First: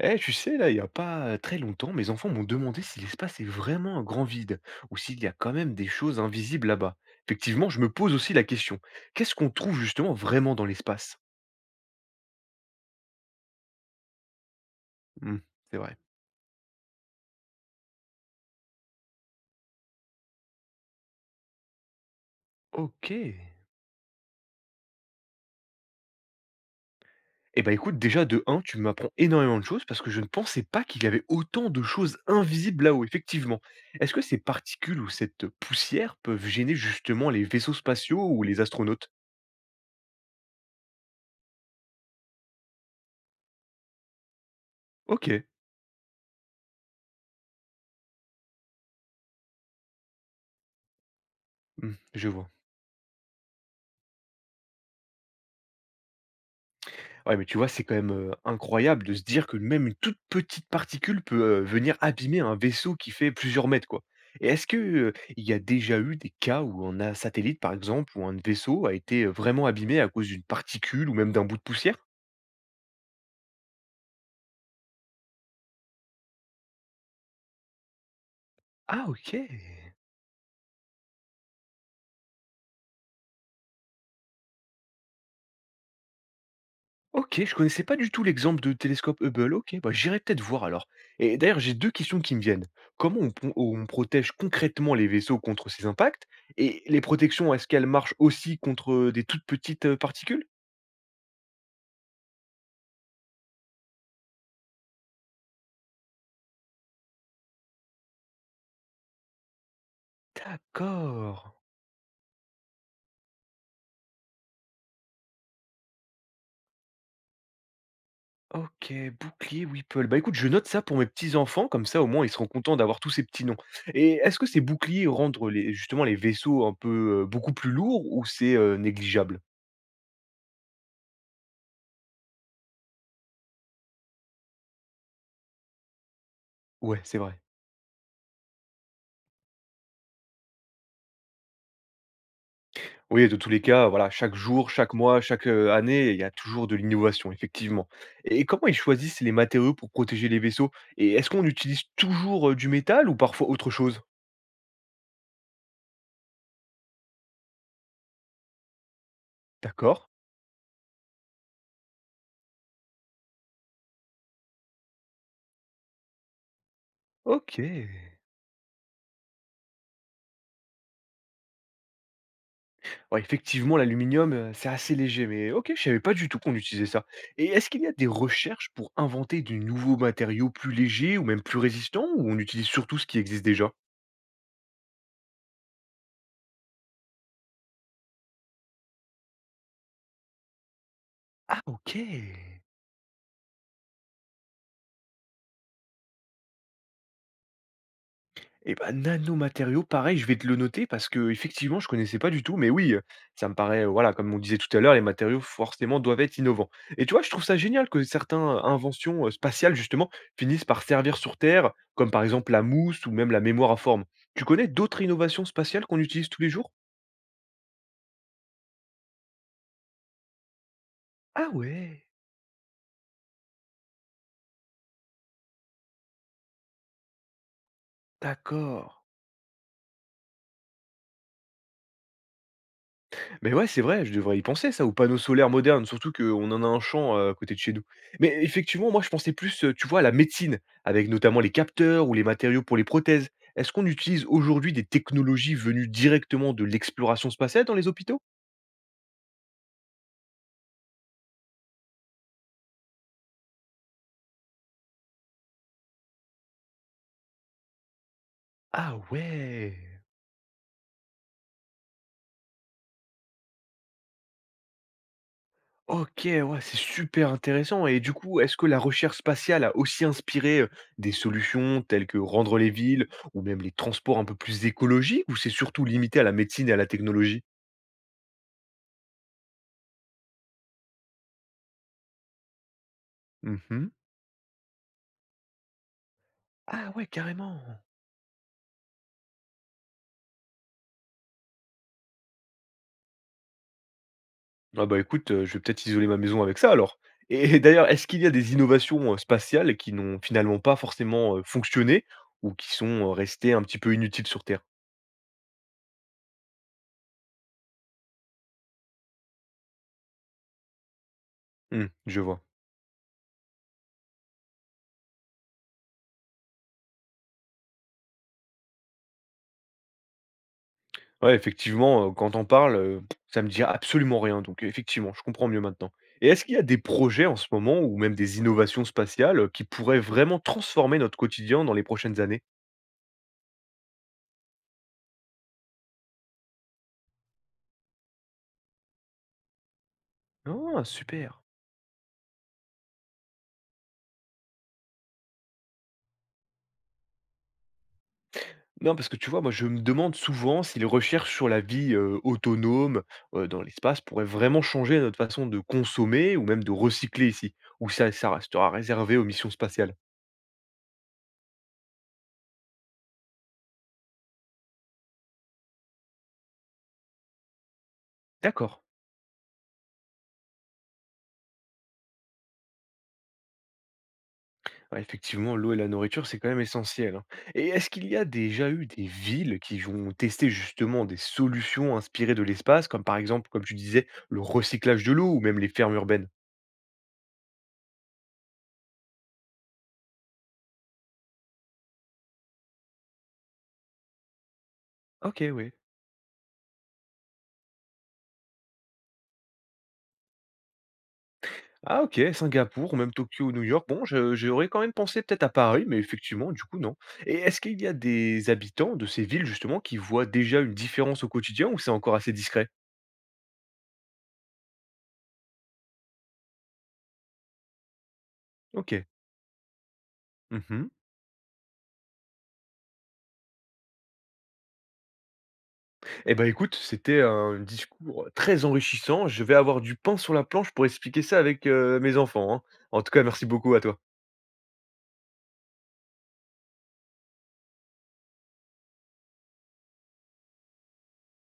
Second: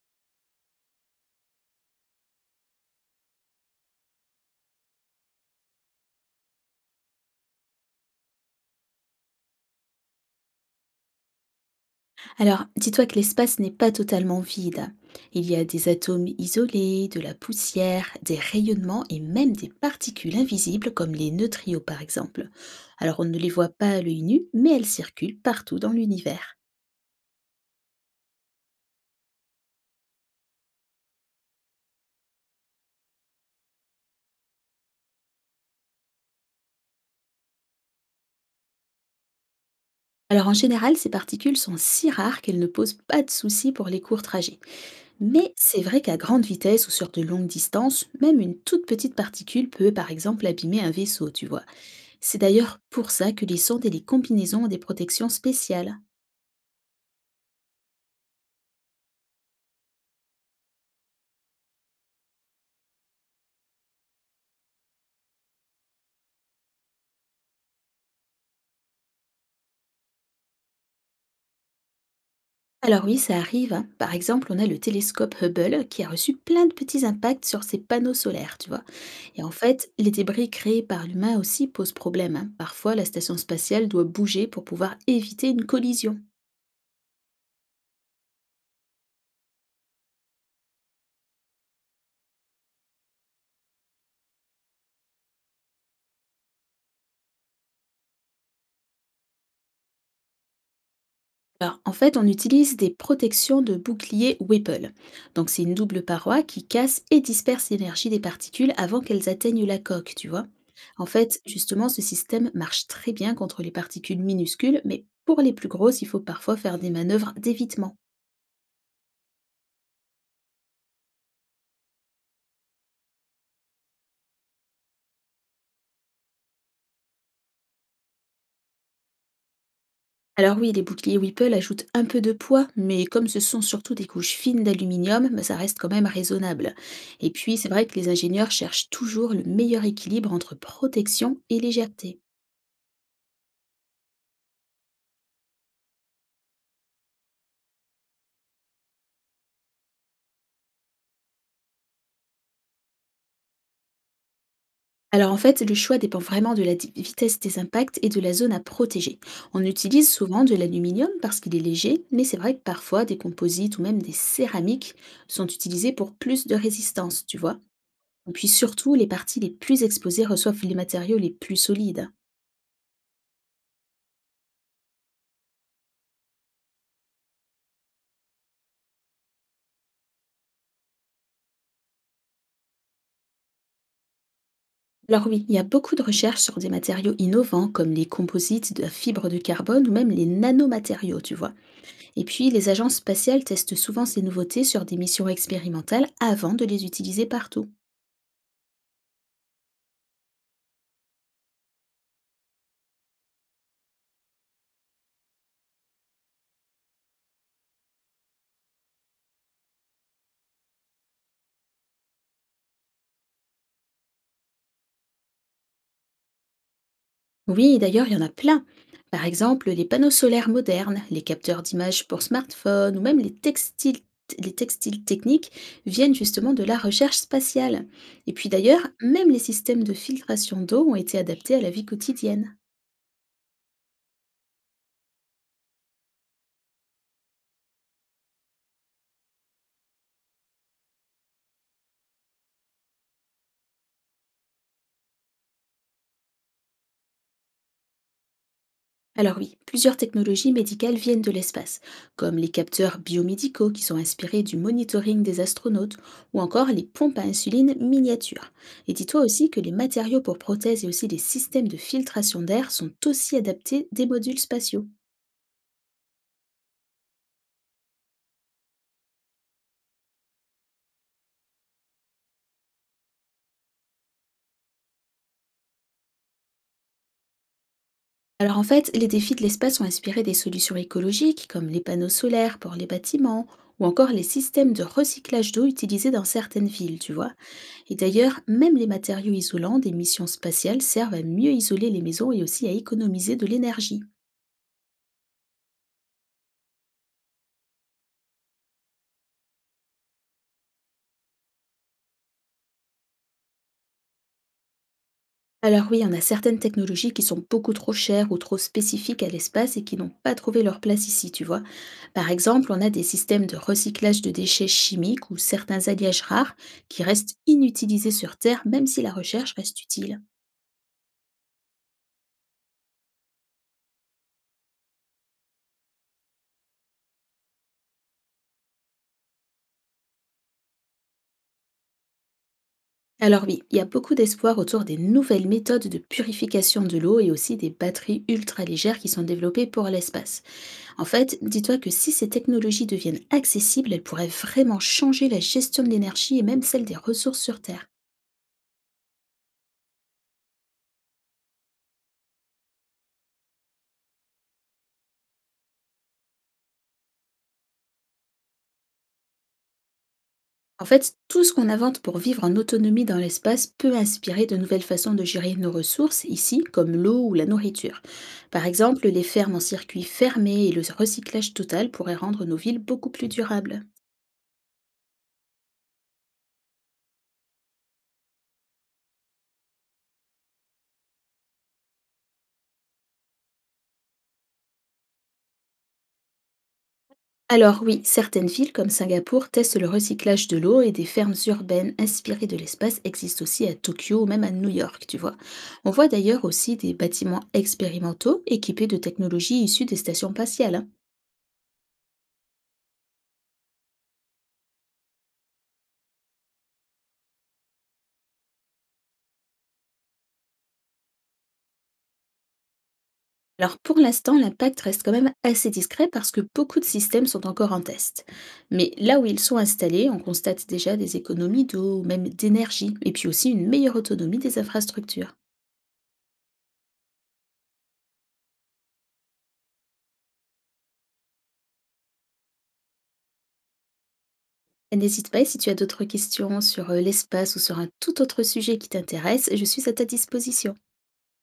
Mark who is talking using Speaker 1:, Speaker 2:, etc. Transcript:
Speaker 1: Eh, tu sais, là, il n'y a pas très longtemps, mes enfants m'ont demandé si l'espace est vraiment un grand vide ou s'il y a quand même des choses invisibles là-bas. Effectivement, je me pose aussi la question. Qu'est-ce qu'on trouve justement vraiment dans l'espace?
Speaker 2: Alors, dis-toi que l'espace n'est pas totalement vide.
Speaker 1: Hmm,
Speaker 2: Il y a
Speaker 1: C'est
Speaker 2: des
Speaker 1: vrai.
Speaker 2: atomes isolés, de la poussière, des rayonnements et même des particules invisibles comme les neutrinos par exemple.
Speaker 1: Ok.
Speaker 2: Alors on ne les voit pas à l'œil nu, mais elles circulent partout dans l'univers.
Speaker 1: Eh ben écoute, déjà de un, tu m'apprends énormément de choses parce que je ne pensais pas qu'il y avait autant de choses invisibles là-haut, effectivement. Est-ce que ces particules ou cette poussière peuvent gêner justement les vaisseaux spatiaux ou les astronautes?
Speaker 2: Alors en général, ces particules sont si rares qu'elles ne posent pas de soucis pour les courts trajets.
Speaker 1: Ok,
Speaker 2: Mais c'est vrai qu'à grande vitesse ou sur de longues distances, même une toute petite particule peut par exemple abîmer un vaisseau, tu vois.
Speaker 1: hmm, je
Speaker 2: C'est
Speaker 1: vois.
Speaker 2: d'ailleurs pour ça que les sondes et les combinaisons ont des protections spéciales.
Speaker 1: Ouais, mais tu vois, c'est quand même, incroyable de se dire que même une toute petite particule peut, venir abîmer un vaisseau qui fait plusieurs mètres, quoi. Et est-ce que, il y a déjà eu des cas où un satellite, par exemple, où un vaisseau a été vraiment abîmé à cause d'une particule ou même d'un bout de poussière?
Speaker 2: Alors oui, ça arrive, hein. Par exemple, on a le télescope Hubble qui a reçu plein de petits impacts sur ses panneaux solaires, tu vois.
Speaker 1: Ah OK.
Speaker 2: Et en fait, les débris créés par l'humain aussi posent problème, hein. Parfois, la station spatiale doit bouger pour pouvoir éviter une collision.
Speaker 1: OK, je connaissais pas du tout l'exemple de télescope Hubble. OK, bah, j'irai peut-être voir alors. Et d'ailleurs, j'ai 2 questions qui me viennent. Comment on protège concrètement les vaisseaux contre ces impacts? Et les protections, est-ce qu'elles marchent aussi contre des toutes petites, particules?
Speaker 2: Alors, en fait, on utilise des protections de bouclier Whipple. Donc, c'est une double paroi qui casse et disperse l'énergie des particules avant qu'elles atteignent la coque, tu vois. En
Speaker 1: D'accord.
Speaker 2: fait, justement, ce système marche très bien contre les particules minuscules, mais pour les plus grosses, il faut parfois faire des manœuvres d'évitement.
Speaker 1: OK, bouclier Whipple. Bah, écoute, je note ça pour mes petits-enfants, comme ça, au moins, ils seront contents d'avoir tous ces petits noms. Et est-ce que ces boucliers rendent les justement les vaisseaux un peu, beaucoup plus lourds ou c'est, négligeable?
Speaker 2: Alors oui, les boucliers Whipple ajoutent un peu de poids, mais comme ce sont surtout des couches fines d'aluminium, bah, ça reste quand même raisonnable.
Speaker 1: Ouais, c'est
Speaker 2: Et
Speaker 1: vrai.
Speaker 2: puis, c'est vrai que les ingénieurs cherchent toujours le meilleur équilibre entre protection et légèreté.
Speaker 1: Oui, de tous les cas, voilà, chaque jour, chaque mois, chaque, année, il y a toujours de l'innovation, effectivement. Et comment ils choisissent les matériaux pour protéger les vaisseaux? Et est-ce qu'on utilise toujours, du métal ou parfois autre chose?
Speaker 2: Alors en fait, le choix dépend vraiment de la vitesse des impacts et de la zone à protéger. On
Speaker 1: D'accord.
Speaker 2: utilise souvent de l'aluminium parce qu'il est léger, mais c'est vrai que parfois des composites ou même des céramiques sont utilisés pour plus de résistance, tu vois.
Speaker 1: OK.
Speaker 2: Et puis surtout, les parties les plus exposées reçoivent les matériaux les plus solides.
Speaker 1: Ouais, effectivement, l'aluminium, c'est assez léger, mais OK, je savais pas du tout qu'on utilisait ça. Et est-ce qu'il y a des recherches pour inventer de nouveaux matériaux plus légers ou même plus résistants, ou on utilise surtout ce qui existe déjà?
Speaker 2: Alors oui, il y a beaucoup de recherches sur des matériaux innovants comme les composites de la fibre de carbone ou même les nanomatériaux, tu vois.
Speaker 1: Ah OK!
Speaker 2: Et puis les agences spatiales testent souvent ces nouveautés sur des missions expérimentales avant de les utiliser partout.
Speaker 1: Et bah, nanomatériaux, pareil, je vais te le noter parce que effectivement, je connaissais pas du tout, mais oui, ça me paraît, voilà, comme on disait tout à l'heure, les matériaux forcément doivent être innovants. Et tu vois, je trouve ça génial que certains inventions, spatiales justement, finissent par servir sur Terre, comme par exemple la mousse ou même la mémoire à forme. Tu connais d'autres innovations spatiales qu'on utilise tous les jours?
Speaker 2: Oui, d'ailleurs, il y en a plein. Par exemple, les panneaux solaires modernes, les
Speaker 1: Ah
Speaker 2: capteurs d'images
Speaker 1: ouais,
Speaker 2: pour smartphones ou même les textiles techniques viennent justement de la recherche spatiale. Et puis d'ailleurs,
Speaker 1: d'accord.
Speaker 2: même les systèmes de filtration d'eau ont été adaptés à la vie quotidienne.
Speaker 1: Mais ouais, c'est vrai, je devrais y penser ça, aux panneaux solaires modernes, surtout qu'on en a un champ, à côté de chez nous. Mais effectivement, moi je pensais plus, tu vois, à la médecine, avec notamment les capteurs ou les matériaux pour les prothèses. Est-ce qu'on utilise aujourd'hui des technologies venues directement de l'exploration spatiale dans les hôpitaux?
Speaker 2: Alors oui, plusieurs technologies médicales viennent de l'espace, comme les capteurs biomédicaux qui sont inspirés du monitoring des astronautes, ou encore les pompes à insuline miniatures. Et
Speaker 1: Ah
Speaker 2: dis-toi aussi que les
Speaker 1: ouais!
Speaker 2: matériaux pour prothèses et aussi les systèmes de filtration d'air sont aussi adaptés des modules spatiaux.
Speaker 1: OK, ouais, c'est super intéressant et du coup, est-ce que la recherche spatiale a aussi inspiré, des solutions telles que rendre les villes ou même les transports un peu plus écologiques ou c'est surtout limité à la médecine et à la technologie?
Speaker 2: Alors en fait, les défis de l'espace ont inspiré des solutions écologiques comme les panneaux solaires pour les bâtiments, ou
Speaker 1: Mmh.
Speaker 2: encore les systèmes de recyclage d'eau utilisés dans certaines
Speaker 1: Ah
Speaker 2: villes,
Speaker 1: ouais,
Speaker 2: tu vois.
Speaker 1: carrément!
Speaker 2: Et d'ailleurs, même les matériaux isolants des missions spatiales servent à mieux isoler les maisons et aussi à économiser de l'énergie.
Speaker 1: Ah bah, écoute, je vais peut-être isoler ma maison avec ça alors et d'ailleurs, est-ce qu'il y a des innovations, spatiales qui n'ont finalement pas forcément, fonctionné ou qui sont, restées un petit peu inutiles sur Terre?
Speaker 2: Alors oui, on a certaines technologies qui sont beaucoup trop chères ou trop spécifiques à l'espace et qui n'ont pas trouvé leur place ici, tu vois.
Speaker 1: Mmh, je
Speaker 2: Par
Speaker 1: vois.
Speaker 2: exemple, on a des systèmes de recyclage de déchets chimiques ou certains alliages rares qui restent inutilisés sur Terre même si la recherche reste utile.
Speaker 1: Ouais, effectivement, quand on parles, ça me dit absolument rien donc effectivement, je comprends mieux maintenant et est-ce qu'il y a des projets en ce moment ou même des innovations spatiales, qui pourraient vraiment transformer notre quotidien dans les prochaines années?
Speaker 2: Alors oui, il y a beaucoup d'espoir autour des nouvelles méthodes de purification de l'eau et aussi des batteries ultra légères qui sont développées pour l'espace.
Speaker 1: Ah
Speaker 2: En
Speaker 1: super!
Speaker 2: fait, dis-toi que si ces technologies deviennent accessibles, elles pourraient vraiment changer la gestion de l'énergie et même celle des ressources sur Terre.
Speaker 1: Non, parce que tu vois, moi, je me demande souvent si les recherches sur la vie autonome dans l'espace pourraient vraiment changer notre façon de consommer ou même de recycler ici, ou ça restera réservé aux missions spatiales.
Speaker 2: En fait, tout ce qu'on invente pour vivre en autonomie dans l'espace peut inspirer de nouvelles façons de gérer nos ressources ici, comme l'eau ou la nourriture. Par
Speaker 1: D'accord.
Speaker 2: exemple, les fermes en circuit fermé et le recyclage total pourraient rendre nos villes beaucoup plus durables.
Speaker 1: Ouais, effectivement, l'eau et la nourriture, c'est quand même essentiel, hein. Et est-ce qu'il y a déjà eu des villes qui ont testé justement des solutions inspirées de l'espace, comme par exemple, comme tu disais, le recyclage de l'eau ou même les fermes urbaines?
Speaker 2: Alors oui, certaines villes comme Singapour testent le recyclage de l'eau et des fermes urbaines inspirées de l'espace existent aussi à Tokyo ou même à New York, tu vois.
Speaker 1: Ok, oui.
Speaker 2: On voit d'ailleurs aussi des bâtiments expérimentaux équipés de technologies issues des stations spatiales, hein.
Speaker 1: Ah OK, Singapour ou même Tokyo ou New York. Bon, je j'aurais quand même pensé peut-être à Paris, mais effectivement, du coup, non. Et est-ce qu'il y a des habitants de ces villes justement qui voient déjà une différence au quotidien ou c'est encore assez discret?
Speaker 2: Alors pour l'instant, l'impact reste quand même assez discret parce que beaucoup de systèmes sont encore en test. Mais
Speaker 1: OK.
Speaker 2: là où ils sont installés, on
Speaker 1: Mmh
Speaker 2: constate
Speaker 1: mh.
Speaker 2: déjà des économies d'eau ou même d'énergie, et puis aussi une meilleure autonomie des infrastructures.
Speaker 1: Et bah, écoute, c'était un discours très enrichissant. Je vais avoir du pain sur la planche pour expliquer ça avec, mes enfants, hein. En tout cas, merci beaucoup à toi.
Speaker 2: Et n'hésite pas, et si tu as d'autres questions sur, l'espace ou sur un tout autre sujet qui t'intéresse, je suis à ta disposition.